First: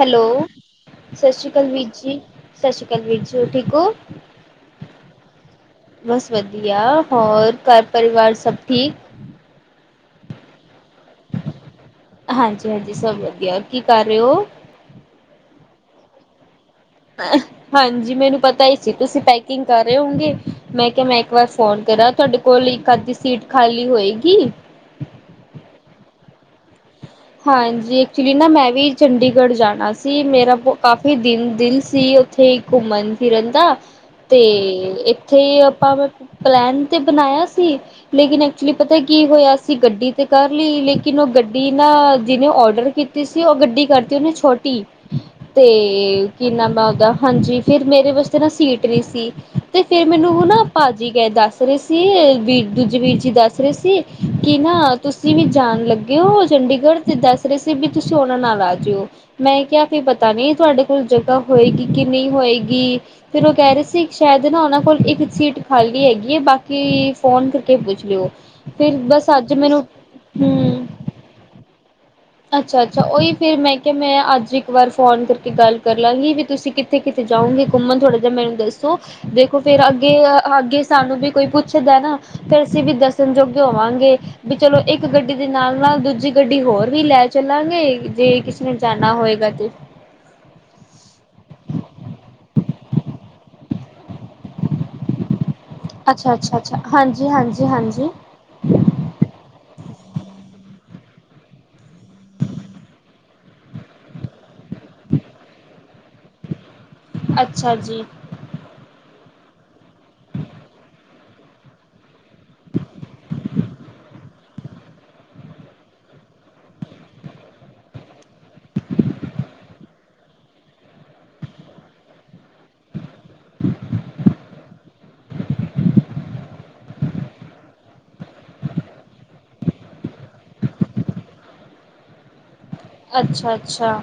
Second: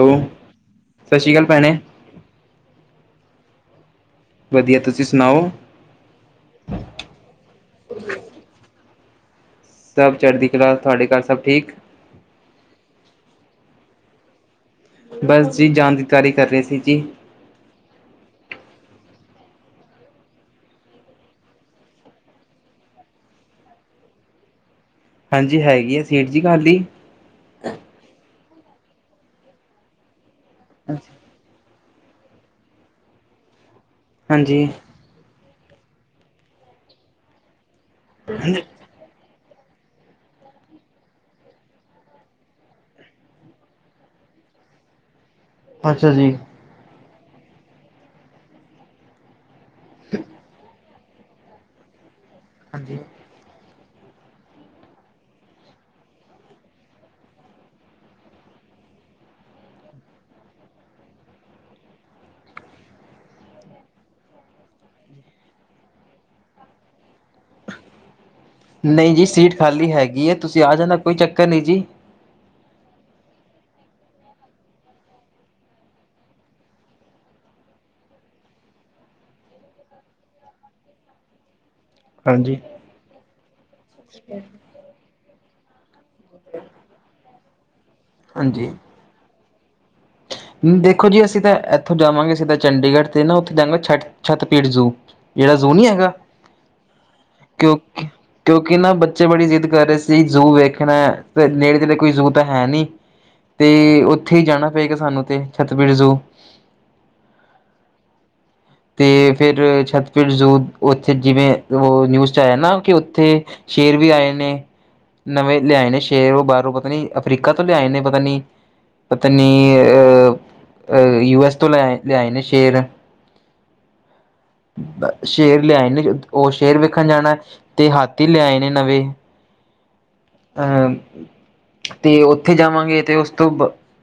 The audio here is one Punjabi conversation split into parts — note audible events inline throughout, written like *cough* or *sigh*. ਹੈਲੋ, ਸਤਿ ਸ਼੍ਰੀ ਅਕਾਲ ਵੀਰ ਜੀ ਸਤਿ ਸ਼੍ਰੀ ਅਕਾਲ ਵੀਰ ਜੀ ਹੋ ਠੀਕ ਹੋ। ਵਧੀਆ ਤੁਸੀਂ ਸੁਣਾਓ? ਬਸ ਵਧੀਆ ਹੋਰ ਘਰ ਪਰਿਵਾਰ ਸਭ ਠੀਕ? ਸਭ ਚੜ੍ਹਦੀ ਕਲਾ ਤੁਹਾਡੇ ਘਰ ਸਭ ਠੀਕ? ਹਾਂਜੀ ਹਾਂਜੀ, ਸਭ ਵਧੀਆ ਕੀ ਕਰ ਰਹੇ ਹੋ? ਬਸ ਜੀ ਜਾਣ ਦੀ ਤਿਆਰੀ ਕਰ ਰਹੇ ਸੀ ਜੀ। ਹਾਂਜੀ ਮੈਨੂੰ ਪਤਾ ਹੀ ਸੀ ਤੁਸੀਂ ਪੈਕਿੰਗ ਕਰ ਰਹੇ ਹੋਗੇ ਮੈਂ ਕਿਹਾ ਮੈਂ ਇੱਕ ਵਾਰ ਫੋਨ ਕਰਾਂ। ਤੁਹਾਡੇ ਕੋਲ ਇੱਕ ਅੱਧੀ ਸੀਟ ਖਾਲੀ ਹੋਏਗੀ। ਹਾਂਜੀ ਹੈਗੀ ਹੈ ਸੀਟ ਜੀ ਖਾਲੀ। ਹਾਂਜੀ ਐਕਚੁਲੀ ਨਾ ਮੈਂ ਵੀ ਚੰਡੀਗੜ੍ਹ ਜਾਣਾ ਸੀ ਮੇਰਾ ਕਾਫੀ ਦਿਨ ਦਿਲ ਸੀ ਉੱਥੇ ਘੁੰਮਣ ਫਿਰਨ ਦਾ ਤੇ ਹਾਂਜੀ ਉੱਥੇ ਆਪਾਂ ਪਲੈਨ ਤੇ ਬਣਾਇਆ ਸੀ ਲੇਕਿਨ ਐਕਚੁਲੀ ਪਤਾ ਕੀ ਹੋਇਆ ਸੀ ਗੱਡੀ ਤੇ ਕਰ ਲਈ ਲੇਕਿਨ ਉਹ ਗੱਡੀ। ਨਾ ਜਿਹਨੇ ਔਡਰ ਕੀਤੀ ਸੀ ਉਹ ਗੱਡੀ ਕਰਤੀ ਉਹਨੇ ਛੋਟੀ ਤੇ ਅੱਛਾ ਜੀ ਕੀ ਨਾਮ ਆ ਉਹਦਾ ਹਾਂਜੀ ਫਿਰ ਮੇਰੇ ਵਾਸਤੇ ਨਾ ਸੀਟ ਨੀ ਸੀ। ਤੇ ਫੇਰ ਮੈਨੂੰ ਨਾ ਭਾਜੀ ਗਏ ਦੱਸ ਰਹੇ ਸੀ ਵੀਰ ਦੂਜੇ ਹਾਂਜੀ ਵੀਰ ਜੀ ਦੱਸ ਰਹੇ ਸੀ। ਕੀ ਨਾ ਤੁਸੀਂ ਵੀ ਜਾਣ ਲੱਗੇ ਓ। ਚੰਡੀਗੜ੍ਹ ਦੇ ਦਸ ਰਹੇ ਸੀ ਵੀ ਤੁਸੀਂ ਉਹਨਾਂ ਨਾਲ ਆ ਜਿਓ। ਮੈਂ ਕਿਹਾ ਕਿ ਪਤਾ ਨਹੀਂ ਤੁਹਾਡੇ ਕੋਲ ਜਗ੍ਹਾ ਹੋਏਗੀ ਕਿ ਨਹੀਂ ਹੋਏਗੀ। ਫਿਰ ਉਹ ਕਹਿ ਰਹੇ ਸੀ ਸ਼ਾਇਦ ਨਾ ਉਹਨਾਂ ਕੋਲ ਇੱਕ ਸੀਟ ਖਾਲੀ ਹੈਗੀ ਹੈ ਬਾਕੀ। ਫੋਨ ਕਰਕੇ ਪੁੱਛ ਲਿਓ ਫਿਰ ਨਹੀਂ ਜੀ ਬਸ ਅੱਜ ਸੀਟ ਮੈਨੂੰ ਖਾਲੀ ਹੈਗੀ ਹੈ ਤੁਸੀਂ ਆ ਹਮ। ਜਾਣਾ ਕੋਈ ਚੱਕਰ ਨਹੀਂ ਜੀ। ਅੱਛਾ ਅੱਛਾ ਉਹੀ ਫਿਰ ਮੈਂ ਕਿਹਾ ਮੈਂ ਅੱਜ ਇੱਕ ਵਾਰ ਫੋਨ ਕਰਕੇ ਗੱਲ ਕਰ ਲਾਂਗੀ ਵੀ ਤੁਸੀਂ ਕਿ। ਕਿਥੇ ਕਿਤੇ ਜਾਊਗੇ ਘੁੰਮਣ ਥੋੜ੍ਹਾ ਜਿਹਾ ਮੈਨੂੰ ਦੱਸੋ ਦੇਖੋ ਫੇਰ ਅੱਗੇ ਅੱਗੇ ਸਾਨੂੰ ਵੀ ਕੋਈ ਪੁੱਛ। ਦਾ ਹੈ ਨਾ ਹਾਂਜੀ ਫਾਈ ਅਸੀਂ ਵੀ ਦੱਸਣ ਜੋਗੇ ਹੋਵਾਂਗੇ ਵੀ ਚਲੋ ਇੱਕ ਗੱਡੀ ਦੇ ਨਾਲ ਨਾਲ ਦੂਜੇ। ਜੀ ਗੱਡੀ ਹੋਰ ਵੀ ਲੈ ਚੱਲਾਂਗੇ ਜੇ ਕਿਸੇ ਹਾਂਜੀ, ਨੇ ਜਾਣਾ ਹੋਏਗਾ ਤੇ। ਦੇਖੋ ਜੀ ਅਸੀਂ ਤਾਂ ਇੱਥੋਂ ਜਾਵਾਂਗੇ ਅਸੀਂ ਤਾਂ ਚੰਡੀਗੜ੍ਹ ਤੇ ਨਾ ਉੱਥੇ ਜਾਗੇ ਛੱਡ। ਛੱਤਬੀੜ ਜ਼ੂ ਜਿਹੜਾ ਜ਼ੂ ਨਹੀਂ ਹੈਗਾ ਅੱਛਾ-ਅੱਛਾ-ਅੱਛਾ ਓਕੇ ਹਾਂਜੀ-ਹਾਂਜੀ-ਹਾਂਜੀ ਓਕੇ। ਕਿਉਂਕਿ ਨਾ ਬੱਚੇ ਬੜੀ ਜ਼ਿੱਦ ਕਰ ਰਹੇ ਸੀ ਜ਼ੂ ਵੇਖਣਾ ਤੇ ਨੇੜੇ ਤੇੜੇ ਕੋਈ ਜ਼ੂ ਤਾਂ ਹੈ ਨਹੀਂ। ਤੇ ਉੱਥੇ ਹੀ ਜਾਣਾ ਪਏਗਾ ਸਾਨੂੰ ਤੇ ਛੱਤਬੀੜ ਜ਼ੂ। ਅੱਛਾ ਜੀ। ਅਤੇ ਫਿਰ ਛੱਤਬੀੜ ਉੱਥੇ ਜਿਵੇਂ ਉਹ ਨਿਊਜ਼। ਹੈ ਨਾ ਕਿ ਉੱਥੇ ਸ਼ੇਰ ਵੀ ਆਏ ਨੇ। ਨਵੇਂ ਲਿਆਏ ਨੇ ਸ਼ੇਰ ਉਹ ਬਾਹਰੋਂ ਪਤਾ ਨੀ ਅਫਰੀਕਾ ਤੋਂ ਲਿਆਏ ਨੇ ਪਤਾ ਨੀ ਪਤਾ ਨੀ ਯੂ ਐਸ ਤੋਂ ਲਿਆ ਲਿਆਏ ਨੇ ਸ਼ੇਰ। ਸ਼ੇਰ ਲਿਆਏ ਨੇ, ਉਹ ਸ਼ੇਰ ਵੇਖਣ ਜਾਣਾ ਤੇ ਹਾਥੀ ਲਿਆਏ ਨੇ ਨਵੇਂ। ਅਹ ਤੇ ਉੱਥੇ ਜਾਵਾਂਗੇ ਤੇ ਉਸ ਤੋਂ ਬ। ਅੱਛਾ-ਅੱਛਾ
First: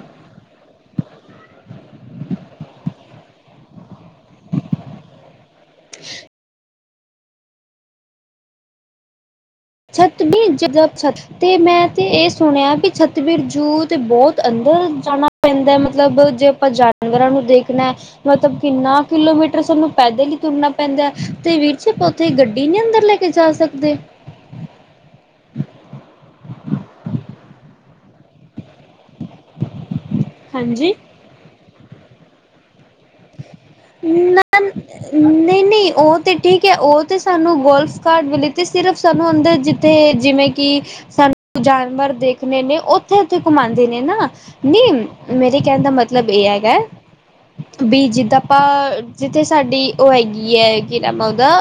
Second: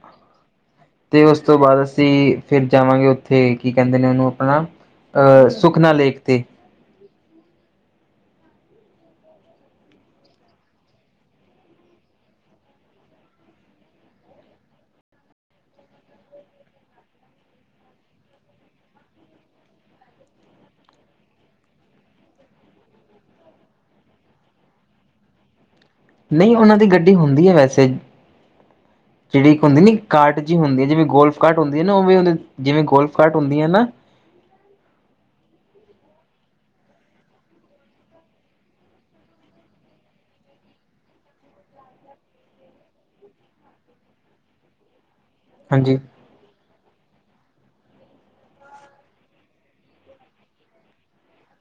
ਤੇ ਉਸ ਤੋਂ ਬਾਅਦ ਅਸੀਂ ਫਿਰ ਜਾਵਾਂਗੇ ਉੱਥੇ ਕੀ ਕਹਿੰਦੇ ਨੇ ਉਹਨੂੰ ਆਪਣਾ। ਅਹ ਸੁਖਨਾ ਲੇਕ ਤੇ। ਛੱਤਬੀੜ ਜ਼ੂ। ਤੇ ਮੈਂ ਤੇ ਇਹ ਸੁਣਿਆ ਵੀ ਛੱਤਬੀੜ ਜੂ ਤੇ ਬਹੁਤ ਅੰਦਰ ਜਾਣਾ। ਪੈਂਦਾ ਮਤਲਬ ਜੇ ਆਪਾਂ ਜਾਨਵਰਾਂ ਨੂੰ ਦੇਖਣਾ। ਮਤਲਬ ਕਿੰਨਾ ਕਿਲੋਮੀਟਰ ਸਾਨੂੰ ਪੈਦਲ ਹੀ ਤੁਰਨਾ ਪੈਂਦਾ ਹੈ ਤੇ ਵਿੱਚ। ਤੇ ਗੱਡੀ ਨੀ ਅੰਦਰ ਲੈ ਕੇ ਜਾ ਸਕਦੇ। ਨਹੀਂ ਉਹਨਾਂ ਦੀ ਗੱਡੀ ਹੁੰਦੀ ਹੈ ਵੈਸੇ ਜਿਹੜੀ ਇੱਕ ਹੁੰਦੀ ਨਹੀਂ। ਕਾਰਟ ਜਹੀ ਹੁੰਦੀ ਹੈ ਹਾਂਜੀ ਜਿਵੇਂ ਗੋਲਫ ਕਾਰਟ ਹੁੰਦੀ ਹੈ ਨਾ ਉਹ ਵੀ ਜਿਵੇਂ ਗੋਲਫ ਕਾਰਟ ਹੁੰਦੀ ਹੈ ਨਾ। ਨਹੀਂ ਨਹੀਂ। ਨਹੀਂ ਉਹ ਤਾਂ ਠੀਕ ਹੈ ਉਹ ਤਾਂ ਸਾਨੂੰ ਗੋਲਫ ਕਾਰਟ ਮਿਲੇ ਅਤੇ ਸਿਰਫ ਸਾਨੂੰ ਅੰਦਰ ਜਿੱਥੇ ਜਿਵੇਂ ਕਿ। ਸਾਨੂੰ ਜਾਨਵਰ ਦੇਖਣੇ ਨੇ ਉੱਥੇ ਉੱਥੇ ਘੁਮਾਉਂਦੇ ਨੇ ਨਾ ਨੀ। ਮੇਰੇ ਕਹਿਣ ਦਾ ਹਾਂਜੀ ਮਤਲਬ ਇਹ ਹੈਗਾ। ਵੀ ਜਿੱਦਾਂ ਆਪਾਂ ਜਿੱਥੇ ਸਾਡੀ ਉਹ ਹੈਗੀ ਹੈ ਕੀ ਨਾਮ ਆ ਉਹਦਾ।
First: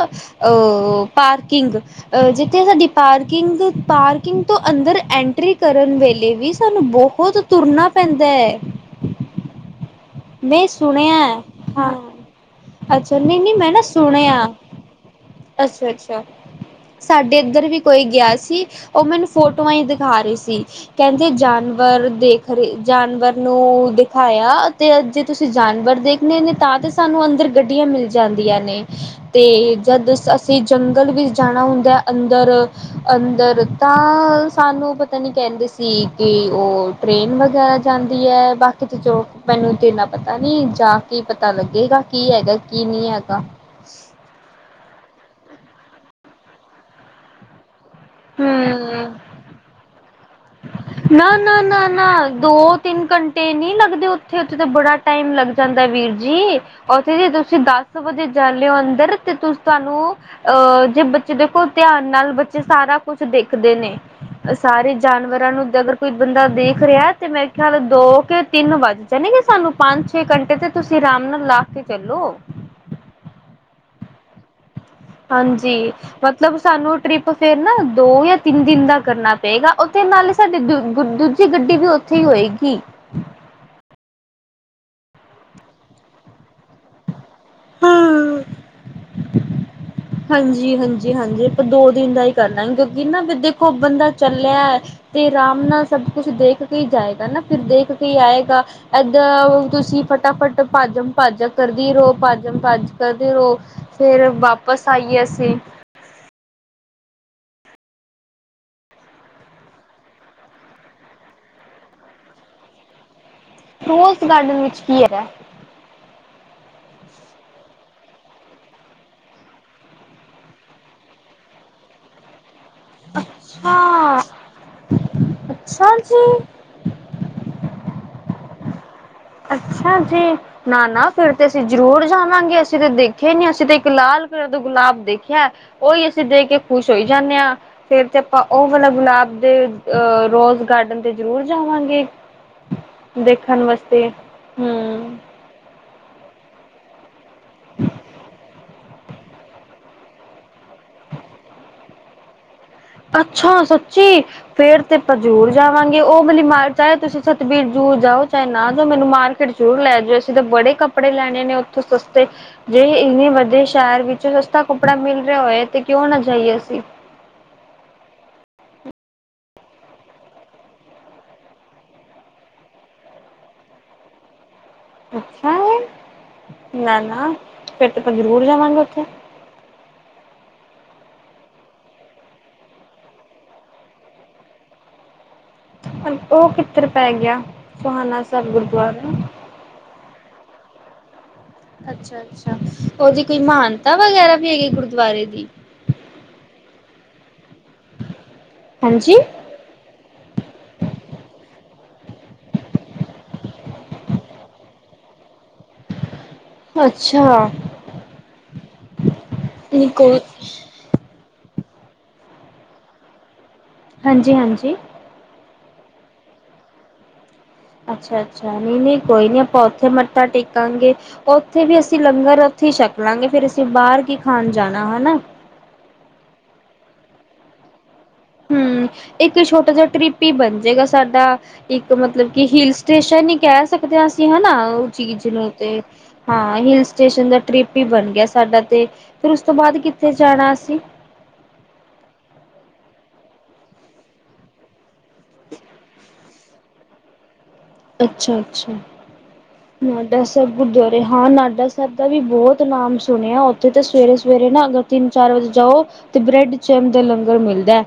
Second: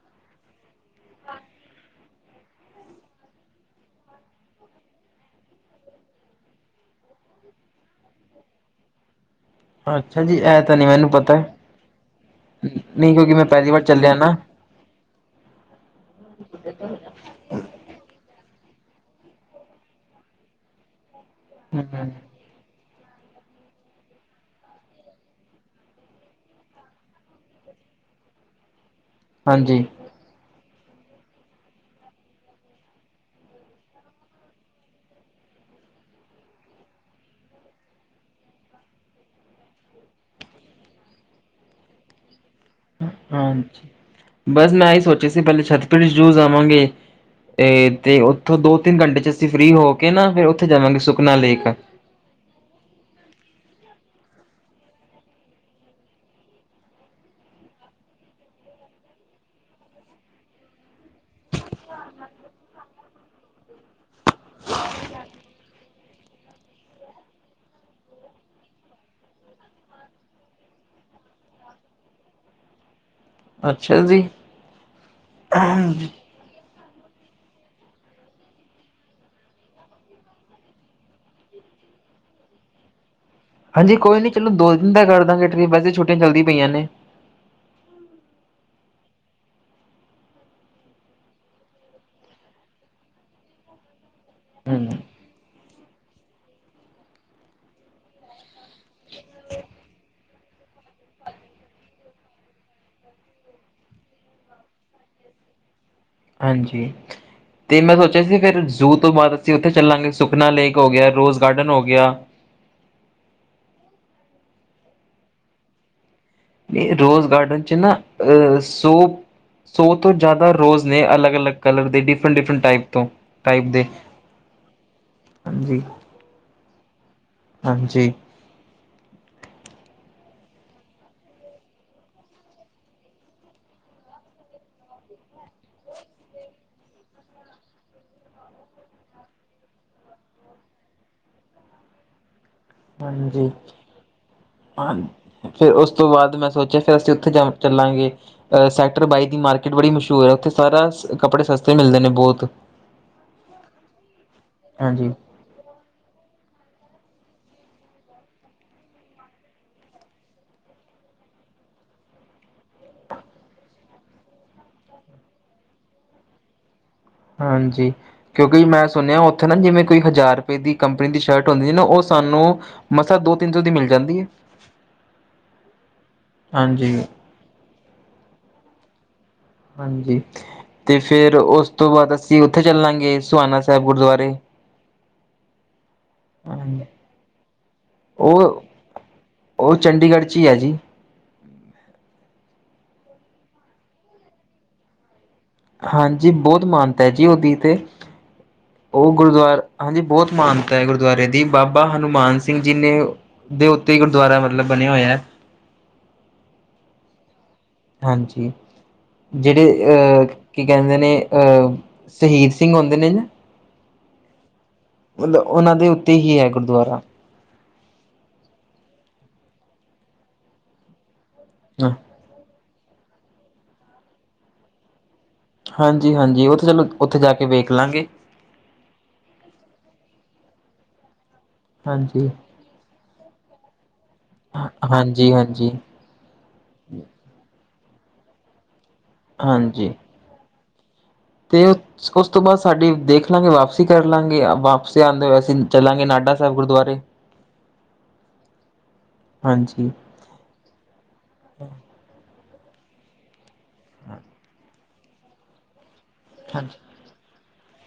ਉਹ ਪਾਰਕਿੰਗ। ਅ ਜਿੱਥੇ ਸਾਡੀ ਪਾਰਕਿੰਗ ਪਾਰਕਿੰਗ ਤੋਂ ਅੰਦਰ ਐਂਟਰੀ ਕਰਨ ਵੇਲੇ ਵੀ ਸਾਨੂੰ ਬਹੁਤ। ਉਹ ਤੇ ਤੁਰਨਾ ਪੈਂਦਾ ਹੈ। ਅੱਛਾ ਜੀ, ਇਹ ਮੈਂ ਤਾਂ। ਨਹੀਂ ਮੈਨੂੰ ਸੁਣਿਆ ਪਤਾ ਹਾਂ ਅੱਛਾ ਕਿਉਂਕਿ ਨਹੀਂ ਨਹੀਂ ਪਹਿਲੀ ਮੈਂ ਨਾ ਵਾਰ ਚੱਲਿਆ ਸੁਣਿਆ। ਅੱਛਾ ਅੱਛਾ। ਸਾਡੇ ਇੱਧਰ ਵੀ ਕੋਈ ਗਿਆ ਸੀ ਉਹ ਮੈਨੂੰ ਫੋਟੋਆਂ ਹੀ ਦਿਖਾ ਰਹੀ ਸੀ ਕਹਿੰਦੇ ਜਾਣ। ਵਰ ਦੇਖ ਰਹੇ ਜਾਨਵਰ ਨੂੰ ਦਿਖਾਇਆ ਤੇ ਜੇ ਤੁਸੀਂ। ਤਤੇ ਜਾਨਵਰ ਦੇਖਣੇ ਨੇ ਤਾਂ ਤੇ ਸਾਨੂੰ ਅੰਦਰ ਗੱਡੀਆਂ ਮਿਲ ਜਾਂਦੀਆਂ ਨੇ। ਤੇ ਹਾਂਜੀ ਜਦ। ਅਸੀਂ ਜੰਗਲ ਵਿੱਚ ਜਾਣਾ ਹੁੰਦਾ ਅੰਦਰ ਅੰਦਰ ਤਾਂ ਸਾਨੂੰ ਪਤਾ ਨਹੀਂ ਕਹਿੰਦੇ ਸੀ। ਸੀ ਕਿ ਉਹ ਟ੍ਰਰੇਨ ਵਗੈਰਾ ਜਾਂਦੀ ਹੈ ਬਾਕੀ ਤਾਂ ਜੋ ਮੈਨੂੰ ਤੇ ਇਨ੍ਹਾਂ। ਪਤਾ ਨੀ ਜਾ ਕੇ ਪਤਾ ਲੱਗੇਗਾ। ਕੀ ਹੈਗਾ ਕੀ ਨ। ਹਾਂਜੀ, ਬਸ ਮੈਂ ਇਹੀ ਸੋਚਿਆ ਸੀ ਪਹਿਲੇ ਛੱਤਬੀੜ ਜੂ ਜਾਵਾਂਗੇ। ਤੇ ਉੱਥੋਂ ਦੋ ਤਿੰਨ ਹਮ ਘੰਟੇ ਚ ਅਸੀਂ ਫਰੀ ਹੋ ਕੇ ਨਾ ਫ਼ਿਰ। ਨਾ ਨਾ ਨਾ ਨਾ। ਦੋ ਤਿੰਨ ਘੰਟੇ ਨੀ ਲੱਗਦੇ ਉੱਥੇ ਉੱਥੇ ਤਾਂ ਬੜਾ ਟਾਈਮ ਲੱਗ ਜਾਂਦਾ ਵੀਰ ਜੀ। ਉੱਥੇ ਜੇ ਤੁਸੀਂ ਦਸ ਵਜੇ ਜਾਂਦੇ ਓ ਅੰਦਰ ਤੇ ਤੁਸੀਂ ਤੁਹਾਨੂੰ ਅਹ ਜੇ ਬੱਚੇ ਦੇਖੋ ਧਿਆਨ ਨਾਲ ਬੱਚੇ ਸਾਰਾ ਕੁਛ ਦੇਖਦੇ ਨੇ। ਸਾਰੇ ਜਾਨਵਰਾਂ ਨੂੰ ਅਗਰ ਕੋਈ ਬੰਦਾ ਦੇਖ ਰਿਹਾ ਤੇ ਮੇਰੇ ਖਿਆਲ ਦੋ ਕੇ ਤਿੰਨ ਵੱਜ ਜਾਣਗੇ ਕਿ ਸਾਨੂੰ ਪੰਜ ਛੇ ਘੰਟੇ ਤੇ ਤੁਸੀਂ ਆਰਾਮ ਨਾਲ ਲਾ ਕੇ ਚੱਲੋ। ਅੱਛਾ ਜੀ, ਹਾਂਜੀ, ਮਤਲਬ ਸਾਨੂੰ ਟ੍ਰਿਪ ਫੇਰ ਨਾ ਦੋ ਜਾਂ ਤਿੰਨ ਦਿਨ ਦਾ ਕਰਨਾ ਪਏਗਾ ਉਹਦੇ ਨਾਲ ਸਾਡੇ ਦੂ ਦੂਜੀ ਗੱਡੀ ਵੀ ਉੱਥੇ ਹੀ ਹੋਏਗੀ। ਹਾਂਜੀ ਕੋਈ ਨੀ ਚਲੋ ਦੋ ਦਿਨ ਦਾ ਕਰ ਦਾਂਗੇ ਟ੍ਰਿਪ ਵੈਸੇ ਛੁਟੀਆਂ ਚੱਲਦੀ ਪਈਆਂ ਨੇ। *inaudible* ਹਾਂਜੀ ਹਾਂਜੀ, ਹਾਂਜੀ ਆਪਾਂ ਦੋ ਦਿਨ ਦਾ ਹੀ ਕਰਨਾ ਕਿਉਂਕਿ ਨਾ ਵੀ ਨਾ ਦੇਖੋ ਬੰਦਾ, ਚੱਲਿਆ ਤੇ ਰਰਾਮ ਨਾਲ ਸਭ ਕੁਛ ਦੇਖ ਕੇ ਹੀ ਜਾਏਗਾ ਨਾ ਫਿਰ ਦੇਖ ਕੇ ਹੀ ਆਏਗਾ। ਏਦਾਂ ਤੁਸੀਂ ਫਟਾਫਟ ਭਾਜਮ ਭਾਜਕ ਕਰਦੀ ਰਹੋ ਪਾਜਮ ਪਾਜ ਕਰਦੇ ਰਹੋ। ਫੇਰ ਵਾਪਸ ਆਈਏ ਅਸੀਂ ਹਾਂਜੀ, ਤੇ ਮੈਂ ਸੋਚਿਆ ਸੀ ਫਿਰ ਜ਼ੂ ਤੋਂ ਬਾਅਦ ਅਸੀਂ ਉੱਥੇ ਚੱਲਾਂਗੇ ਸੁਖਨਾ ਲੇਕ ਹੋ ਗਿਆ ਰੋਜ਼ ਗਾਰਡਨ ਹੋ ਗਿਆ। ਰੋਜ਼ ਗਾਰਡਨ ਵਿੱਚ ਕੀ ਹੈਗਾ। ਰੋਜ਼, ਗਾਰਡਨ ਵਿਚ ਚ ਨਾ ਅ ਸੋਪ ਸੌ ਤੋਂ ਜ਼ਿਆਦਾ, ਰੋਜ਼ ਨੇ, ਅਲੱਗ ਅਲੱਗ ਕਲਰ ਦੇ ਡਿਫਰੈਂਟ ਡਿਫਰੈਂਟ, ਟਾਈਪ। ਤੋਂ ਟਾਈਪ ਦੇ, ਹਾਂ ਹਾਂਜੀ। ਅੱਛਾ ਜੀ ਹਾਂਜੀ, ਅੱਛਾ, ਜੀ। ਨਾ ਨਾ, ਫਿਰ ਤੇ ਅਸੀਂ ਜ਼ਰੂਰ ਜਾਵਾਂਗੇ ਅਸੀਂ ਤਾਂ ਦੇਖਿਆ ਹੀ ਨਹੀਂ ਅਸੀਂ ਤੇ ਇੱਕ ਲਾਲ ਕਲਰ ਦਾ ਗੁਲਾਬ ਦੇਖਿਆ। ਉਹੀ, ਅਸੀਂ ਦੇਖ ਕੇ ਖੁਸ਼ ਹੋਈ ਜਾਣੇ ਆ। ਫੇਰ ਤੇ ਆਪਾਂ ਉਹ ਵਾਲਾ ਗੁਲਾਬ ਦੇ ਅਹ ਰੋਜ਼ ਗਾਰਡਨ ਤੇ ਜ਼ਰੂਰ ਜਾਵਾਂਗੇ। ਹਾਂਜੀ। ਤੇ ਹੂੰ, ਫੇਰ ਉਸ ਤੋਂ ਬਾਅਦ, ਮੈਂ ਸੋਚ। ਫਿਰ ਅਸੀਂ ਉੱਥੇ ਜਾ ਚੱਲਾਂਗੇ ਅਹ ਸੈਕਟਰ ਬਾਈ ਦੀ ਮਾਰਕੀਟ ਬੜੀ ਮਸ਼ਹੂਰ ਐ ਉੱਥੇ। ਸਾਰਾ ਕੱਪੜੇ ਸਸਤੇ ਮਿਲਦੇ ਨੇ, ਬਹੁਤ। ਅੱਛਾ, ਸੱਚੀ ਫੇਰ ਤੇ ਹਾਂਜੀ ਆਪਾਂ ਜਰੂਰ। ਜਾਵਾਂਗੇ। ਉਹ ਮੇਲੀ ਮਾਰ ਚਾਹੇ ਤੁਸੀਂ ਸਤਬੀਰ ਜੂ ਜਾਓ ਚਾਹੇ ਨਾ ਜਾਓ ਮੈਨੂੰ ਮਾਰਕੀਟ ਜ਼ਰੂਰ ਲੈ ਜਾਓ। ਅਸੀਂ ਤਾਂ ਬੜੇ ਕੱਪ ੜੇ ਲੈਣੇ ਨੇ, ਉੱਥੋਂ ਸਸਤੇ। ਜੇ ਇੰਨੇ, ਵੱਡੇ ਸ਼ਹਿਰ ਵਿੱਚ ਸਸਤਾ ਕੱਪੜਾ ਮਿਲ ਰਿਹਾ ਹੋਏ ਤੇ ਕਿਉਂ ਨਾ ਜਾਈਏ ਅਸੀਂ। ਹਾਂਜੀ, ਕਿਉਂਕਿ ਮੈਂ ਸੁਣਿਆ ਉੱਥੇ ਨਾ ਜਿਵੇਂ ਕੋਈ ਹਜ਼ਾਰ ਰੁਪਏ ਦੀ ਕੰਪਨੀ ਦੀ ਸ਼ਰਟ ਹੁੰਦੀ ਨਾ ਉਹ ਸਾਨੂੰ ਮਸਾਂ ਦੋ ਤਿੰਨ ਸੌ ਦੀ ਮਿਲ ਜਾਂਦੀ ਐ। ਅੱਛਾ, ਹਾਂਜੀ। ਨਾ ਨਾ ਫਿਰ ਤੇ ਆਪ ਜ਼ਰੂਰ ਜਾਵਾਂਗੇ ਉੱਥੇ। ਹਾਂਜੀ, ਤੇ ਫੇਰ ਉਸ ਤੋਂ ਬਾਅਦ ਅਸੀਂ ਉੱਥੇ ਚੱਲਾਂਗੇ ਸੁਹਾਣਾ ਸਾਹਿਬ ਗੁਰਦੁਆਰੇ। *unintelligible* ਉਹ ਹਾਂਜੀ। ਕਿੱਧਰ ਪੈ ਗਿਆ ਸੋਹਾਨਾ ਸਾਹਿਬ ਉਹ ਗੁਰਦੁਆਰਾ। ਉਹ, ਚੰਡੀਗੜ੍ਹ ਚ ਈ ਐ ਜੀ। ਅੱਛਾ ਅੱਛਾ ਉਹਦੀ ਕੋਈ ਮਹਾਨਤਾ ਵਗੈਰਾ ਵੀ ਹੈਗੀ ਗੁਰਦੁਆਰੇ, ਦੀ। ਹਾਂਜੀ, ਬਹੁਤ ਮਹਾਨਤਾ ਹੈ ਜੀ। ਉਹਦੀ ਤੇ ਉਹ ਹਾਂਜੀ ਗੁਰਦੁਆਰਾ। ਹਾਂਜੀ, ਬਹੁਤ ਮਾਨਤਾ ਹੈ ਗੁਰਦੁਆਰੇ ਦੀ ਬਾਬਾ ਹਨੂੰਮਾਨ ਸਿੰਘ ਜੀ ਨੇ, ਦੇ ਉੱਤੇ, ਗੁਰਦੁਆਰਾ ਮਤਲਬ ਬਣਿਆ ਹੋਇਆ ਹੈ। ਅੱਛਾ, ਹਾਂਜੀ, ਜਿਹੜੇ ਨਹੀਂ ਕੋਈ ਅ, ਕਹਿੰਦੇ ਨੇ ਅਹ ਸ਼ਹੀਦ ਸਿੰਘ ਹੁੰਦੇ ਨੇ ਨਾ। ਹਾਂਜੀ, ਹਾਂਜੀ। ਮਤਲਬ ਉਹਨਾਂ ਦੇ ਉੱਤੇ ਹੀ ਐ ਗੁਰਦੁਆਰਾ। ਅੱਛਾ ਅੱਛਾ, ਨਹੀਂ ਨਹੀਂ ਕੋਈ ਨੀ ਆਪਾਂ ਉੱਥੇ ਮੱਥਾ ਟੇਕਾਂਗੇ। ਉੱਥੇ ਵੀ ਅਸੀਂ ਲੰਗਰ। ਉੱਥੇ ਛਕ ਲਾਂਗੇ। ਫੇਰ ਅਸੀਂ ਬਾਹਰ ਕੀ ਖਾਣ ਜਾਣਾ ਹਨਾ। ਹਾਂਜੀ ਹਾਂਜੀ, ਉਹ ਤਾਂ ਚਲੋ ਉੱਥੇ ਜਾ ਕੇ ਵੇਖ ਲਾਂਗੇ। ਹੁ, ਇੱਕ ਛੋਟਾ ਜਿਹਾ ਟ੍ਰਿਪ ਹੀ ਬਣ ਜੇਗਾ ਸਾਡਾ। ਇੱਕ, ਮਤਲਬ ਹਾਂਜੀ ਕੀ ਹਿਲ ਸਟੇਸ਼ਨ ਹੀ ਕਹਿ ਸਕਦੇ ਆ ਅਸੀਂ ਹਨਾ ਉਹ ਚੀਜ਼ ਹਾਂਜੀ ਨੂੰ ਹਾਂਜੀ ਤੇ ਹਾਂ ਹਿਲ ਸਟੇਸ਼ਨ ਦਾ ਟ੍ਰਿਪ ਹੀ ਬਣ ਗਿਆ। ਸਾਡਾ ਤੇ ਫਿਰ ਉਸ ਤੋਂ ਬਾਅਦ ਹਾਂਜੀ ਕਿੱਥੇ ਜਾਣਾ ਅਸੀਂ। ਤੇ ਉਸ, ਤੋਂ ਬਾਅਦ ਸਾਡੀ ਦੇਖ ਲਾਂਗੇ ਵਾਪਸੀ ਕਰ ਲਾਂਗੇ ਵਾਪ, ਆਂਦੇ ਹੋਏ ਅਸੀਂ ਚੱਲਾਂਗੇ ਨਾਡਾ ਸਾਹਿਬ ਗੁਰਦੁਆਰੇ। ਅੱਛਾ, ਅੱਛਾ ਹਾਂਜੀ ਹਾਂ, ਡਾ ਸਾਹਿਬ ਗੁਰਦੁਆਰੇ ਹਾਂ ਨਾਡਾ ਸਾਹਿਬ ਦਾ ਵੀ ਬਹੁਤ ਨਾਮ ਸੁਣਿਆ ਉੱਥੇ ਤਾਂ ਸਵੇਰੇ ਸਵੇਰੇ, ਤਿੰਨ ਚਾਰ ਵਜੇ ਜਾਓ ਤੇ ਬ੍ਰੈਡ ਹਾਂਜੀ ਚਮ ਦਾ ਲੰਗਰ ਮਿਲਦਾ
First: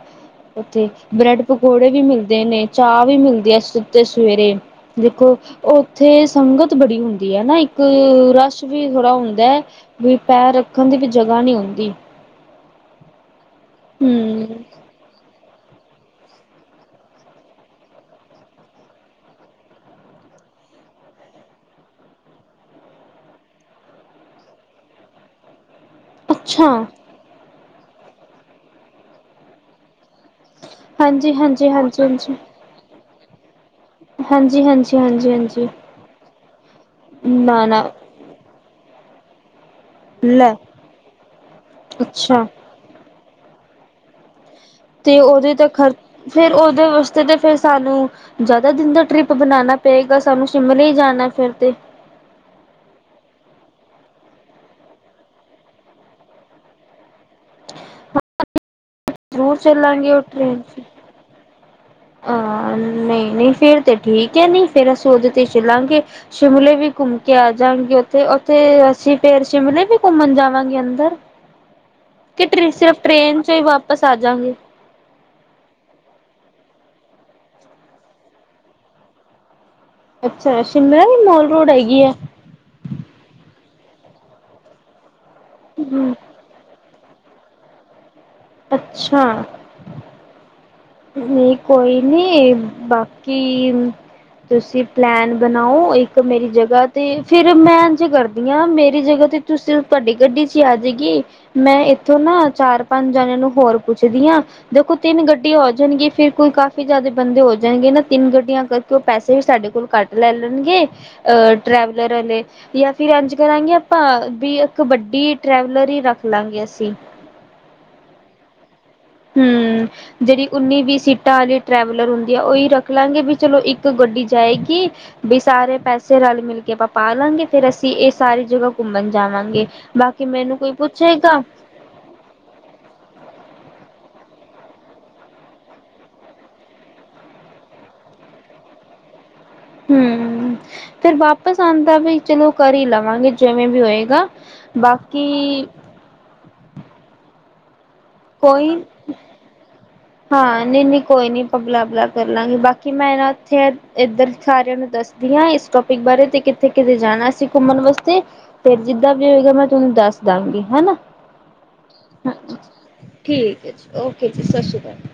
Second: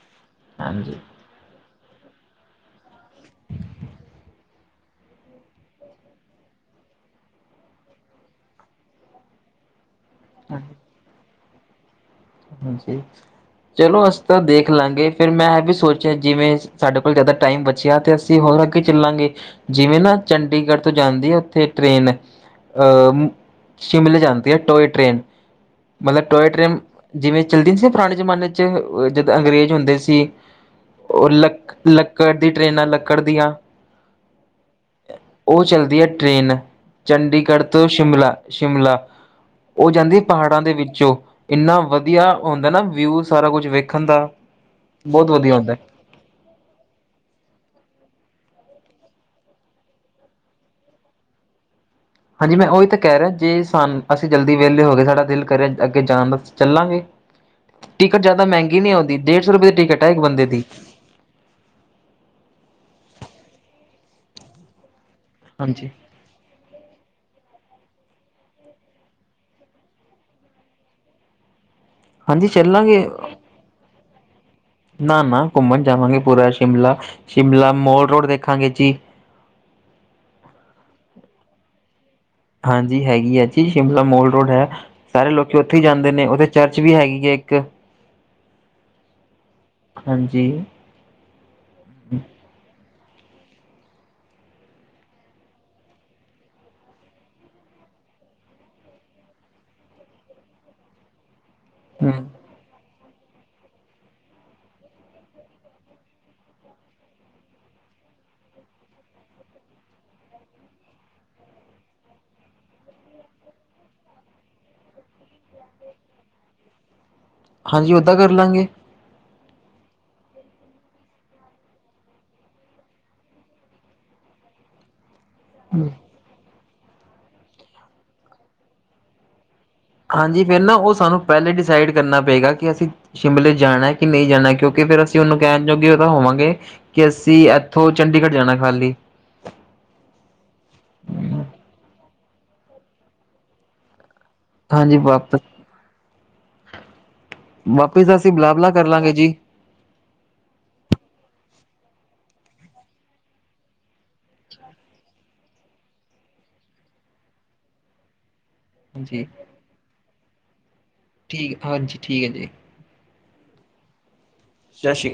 ਉੱਥੇ ਹਾਂਜੀ ਬ੍ਰੈਡ। ਪਕੌੜੇ ਵੀ ਮਿਲਦੇ ਨੇ ਚਾਹ ਵੀ ਮਿਲਦੀ ਆ ਸਿੱਧੇ ਸਵੇਰੇ ਦੇਖੋ। ਉੱਥੇ ਸੰਗਤ ਬੜੀ ਹੁੰਦੀ ਐ ਨਾ ਇੱਕ ਰਸ਼ ਵੀ ਥੋੜ੍ਹਾ ਹੁੰਦਾ। ਵੀ ਪੈਰ ਹਾਂਜੀ ਰੱਖਣ ਦੀ ਵੀ ਜਗਾ ਨਹੀਂ ਹੁੰਦੀ। ਹਾਂਜੀ ਚਲੋ ਅਸੀਂ ਤਾਂ ਹਮ ਦੇਖ ਲਾਂਗੇ। ਫੇਰ ਮੈਂ ਇਹ ਵੀ ਸੋਚ, ਜਿਵੇਂ ਸਾਡੇ ਕੋਲ ਜਿਆਦਾ ਟਾਈਮ ਬਚਿਆ ਤੇ ਅਸੀਂ ਹੋਰ ਅੱਗੇ ਚੱਲਾਂਗੇ। ਜਿਵੇਂ ਨਾ ਚੰਡੀਗੜ੍ਹ ਤੋਂ ਜਾਂਦੀ ਉੱਥੇ ਟ੍ਰੇਨ। ਸ਼ਿਮਲੇ ਜਾਂਦੀ ਐ ਉਹ ਟ੍ਰੇਨ। ਮਤਲਬ ਟੋਏ ਅੱਛਾ ਟ੍ਰੇਨ ਜਿਵੇਂ ਚੱਲਦੀ ਸੀ ਪੁਰਾਣੇ ਜ਼ਮਾਨੇ ਦੇ ਵਿੱਚ ਜਦੋਂ ਅੰਗਰੇਜ਼ ਹੁੰਦੇ ਸੀ। ਉਹ ਹਾਂਜੀ ਹਾਂਜੀ ਹਾਂਜੀ ਲੱਕੜ ਹਾਂਜੀ ਦੀਆਂ ਟ੍ਰੇਨਾਂ ਲੱਕੜ ਦੀਆਂ। ਹਾਂਜੀ ਹਾਂਜੀ ਹਾਂਜੀ ਓ ਹਾਂਜੀ ਚੱਲਦੀ ਆ ਟ੍ਰੇਨ ਚੰਡੀਗੜ੍ਹ ਨਾ ਨਾ ਤੋਂ ਸ਼ਿਮਲਾ ਚੱਲਦੀ ਆ। ਸ਼ਿਮਲਾ ਓ ਜਾਂਦੀ ਲੈ ਪਹਾੜਾਂ ਦੇ ਵਿਚੋਂ ਲੰਘਦੀ ਹੋਈ ਬਹੁਤ ਹੀ ਸੁੰਦਰ ਦ੍ਰਿਸ਼ ਦਿਖਾਉਂਦੀ ਹੈ। ਅੱਛਾ ਹੁੰਦਾ ਨਾ ਸਾਰਾ ਕੁਝ ਨਾ ਵੇਖਣ ਦਾ। ਤੇ ਬਹੁਤ ਉਹਦੇ ਵਧੀਆ 'ਤੇ ਹੁੰਦਾ ਖਰਚ ਵੀ ਫਿਰ ਉਹਦੇ ਵਾਸਤੇ ਫਿਰ ਸਾਨੂੰ, ਜ਼ਿਆਦਾ ਦਿਨਾਂ ਦਾ ਟਰਿਪ ਬਣਾਣਾ ਪਏਗਾ। ਫਿਰ ਸਾਨੂੰ ਸ਼ਿਮਲੇ ਹੀ ਜਾਣਾ ਫਿਰ ਤੇ। ਹਾਂਜੀ, ਮੈਂ ਉਹੀ ਤਾਂ ਕਹਿ ਰਿਹਾ ਹਾਂ। ਜੇ ਅਸੀਂ ਜਲਦੀ ਵਿਹਲੇ ਹੋ ਗਏ ਤੇ ਸਾਡਾ ਦਿਲ ਘਰੇ ਅੱਗੇ ਜਾਣ ਦਾ ਤਾਂ ਅਸੀਂ ਚੱਲਾਂਗੇ। ਟਿਕਟ ਜ਼ਿਆਦਾ ਮਹਿੰਗੀ ਨਹੀਂ ਹੁੰਦੀ ਡੇਢ ਸੌ ਜ਼ਰੂਰ ਰੁਪਏ ਦੀ ਟਿਕਟ ਚੱਲਾਂਗੇ ਇੱਕ ਬੰਦੇ ਦੀ। ਆ, ਨਹੀਂ-ਨਹੀਂ ਫਿਰ ਤਾਂ ਠੀਕ ਐ। ਫਿਰ ਅਸੀਂ ਉਹਦੇ 'ਤੇ ਹੀ ਹਾਂਜੀ। ਚੱਲਾਂਗੇ। ਸ਼ਿਮਲੇ ਵੀ ਘੁੰਮ ਕੇ ਆਜਾਗੇ। ਉੱਥੇ ਉੱਥੇ ਅਸੀਂ ਫਿਰ ਸ਼ਿਮਲੇ ਵੀ ਘੁੰਮਣ ਜਾਵਾਂਗੇ ਅੰਦਰ। ਹਾਂਜੀ ਕੀ ਸਿਰਫ਼ ਚੱਲਾਂਗੇ ਟ੍ਰੇਨ 'ਚ ਹੀ ਵਾਪਸ ਆ ਜਾਵਾਂਗੇ? ਨਾ ਨਾ ਘੁੰਮਣ ਤਾਂ ਜਾਵਾਂਗੇ। ਪੂਰਾ ਸ਼ਿਮਲਾ ਘੁੰਮਾਂਗੇ ਮਾਲ ਰੋਡ ਵੀ ਆਰਾਮ ਨਾਲ ਦੇਖਾਂਗੇ ਜੀ। ਅੱਛਾ ਜੀ, ਸ਼ਿਮਲੇ ਵਿੱਚ ਮਾਲ ਰੋਡ ਹੈਗੀ ਐ। ਹਾਂ ਜੀ, ਹੈਗੀ ਆ। ਸ਼ਿਮਲੇ ਦੀ ਮਾਲ ਰੋਡ ਹੈ। ਸਾਰੇ ਲੋਕ ਉੱਥੇ ਹੀ ਜਾਂਦੇ ਹਮ ਨੇ। ਚਰਚ, ਵੀ ਹੈਗੀ ਆ ਇੱਕ, ਅੱਛਾ, ਹਾਂਜੀ, ਨਹੀਂ, ਕੋਈ ਨੀ ਬਾਕੀ ਤੁਸੀਂ ਪਲੈਨ ਬਣਾਓ ਇੱਕ ਮੇਰੀ ਜਗ੍ਹਾ ਤੇ ਫਿਰ ਮੈਂ ਇੰਝ ਕਰਦੀ ਆ ਮੇਰੀ ਜਗ੍ਹਾ ਤੇ, ਤੁਸੀਂ ਤੁਹਾਡੀ ਗੱਡੀ 'ਚ ਹੀ ਆਜੇਗੀ। ਮੈਂ ਹੂੰ। ਇੱਥੋਂ ਨਾ ਚਾਰ ਪੰਜ ਜਣਿਆਂ ਨੂੰ ਹੋਰ ਪੁੱਛਦੀ ਆ! ਦੇਖੋ ਤਿੰਨ ਗੱਡੀ। ਆਂ ਹੋ ਜਾਣਗੀਆਂ ਫਿਰ ਮੇਰੇ ਕੋਲ ਕਾਫ਼ੀ ਜਿਆਦਾ ਬੰਦੇ ਹੋ ਜਾਣਗੇ ਤਿੰਨ ਗੱਡੀਆਂ ਕਰਕੇ ਪੈਸੇ ਵੀ ਘੱਟ। ਲੈ ਲੈਣਗੇ ਟਰੈਵਲਰ ਆਲੇ। ਜਾਂ ਫਿਰ ਇੰਝ ਕਰਾਂਗੇ ਆਪਾਂ ਵੀ ਇੱਕ ਵੱਡਾ ਟ੍ਰੈਵਲਰ ਹੀ ਰੱਖ ਲਾ ਅਸੀਂ। ਹਾਂਜੀ ਉੱਦਾਂ ਕਰ ਲਾਗੇ। ਹੁੰ, ਜਿਹੜੀ ਉੱਨੀ-ਵੀਹ ਸੀਟਾਂ ਵਾਲੀ ਟਰੈਵਲਰ ਹੁੰਦੀ ਆ, ਉਹੀ ਰੱਖ ਲਾਗੇ ਚਲੋ, ਇੱਕੋ ਗੱਡੀ ਜਾਏਗੀ ਤੇ ਸਾਰੇ ਇਕੱਠੇ ਸਫ਼ਰ ਕਰਾਂਗੇ। ਵੀ ਸਾਰੇ ਪੈਸੇ ਰਲ-ਮਿਲ ਕੇ ਪਾ ਲਵਾਂਗੇ, ਆਰਾਮ ਨਾਲ ਇਹ ਸਾਰੀਆਂ ਥਾਵਾਂ ਘੁੰਮਣ ਜਾਵਾਂਗੇ। ਬਾਕੀ ਹਾਂ ਜੀ, ਮੈਨੂੰ ਫਿਰ ਕੋਈ ਨਾ ਸਾਨੂੰ ਪੁੱਛੇਗਾ ਪਹਿਲਾਂ ਇਹ ਡਿਸਾਈਡ ਕਰਨਾ ਪਏਗਾ ਕਿ ਅਸੀਂ ਕਿੱਥੇ-ਕਿੱਥੇ ਜਾਣਾ ਹੈ। ਸ਼ਿਮਲੇ ਜਾਣਾ ਹੈ ਜਾਂ ਨਹੀਂ, ਇਹ ਪਹਿਲਾਂ ਹੀ ਡਿਸਾਈਡ ਕਰਨਾ ਪਏਗਾ, ਫਿਰ ਅਸੀਂ ਉਹਨੂੰ ਵੀ ਦੱਸ ਦੇਵਾਂਗੇ, ਤਾਂ ਉਹ ਵੀ ਉਸੇ ਹਿਸਾਬ ਨਾਲ ਪ੍ਰਬੰਧ ਕਰ ਲਵੇਗਾ। ਕੀ ਅਸੀਂ ਇੱਥੋਂ ਸਿਰਫ਼ ਚੰਡੀਗੜ੍ਹ ਹੀ ਜਾਣਾ ਹੈ? ਹਾਂ ਜੀ, ਫਿਰ ਵਾਪਸ ਆਉਣਾ ਵੀ ਕਰ ਹੀ ਲਵਾਂਗੇ, ਜਿਵੇਂ ਵੀ ਹੋਵੇਗਾ, ਹਾਂਜੀ ਬਾਕੀ, ਵਾਪਸ ਵਾਪਿਸ ਅਸੀ ਕੋਈ, ਹਾਂ ਜੀ, ਨਹੀਂ ਕੋਈ ਨੀ, ਤਬਾਦਲਾ ਕਰ ਲਾਂਗੇ, ਬਾਕੀ ਮੈਂ ਨਾ ਉੱਥੇ! ਇੱਧਰ ਸਾਰਿਆਂ ਨੂੰ ਇਸ ਟੌਪਿਕ ਬਾਰੇ ਦੱਸ ਦਿੰਦੀ ਹਾਂ, ਕਿ ਅਸੀਂ ਘੁੰਮਣ ਵਾਸਤੇ ਕਿੱਥੇ-ਕਿੱਥੇ ਜਾਣਾ ਹੈ। ਫਿਰ ਜਿਵੇਂ ਹਾਂਜੀ ਵੀ ਹੋਵੇਗਾ, ਮੈਂ ਤੁਹਾਨੂੰ ਦੱਸ ਦਵਾਂਗੀ, ਹੈ ਨਾ। ਠੀਕ ਹੈ ਜੀ, ਹਾਂ ਜੀ ਠੀਕ ਹੈ। ਠੀਕ ਹੈ ਜੀ, ਓਕੇ ਜੀ, ਸਤਿ ਸ਼੍ਰੀ ਅਕਾਲ।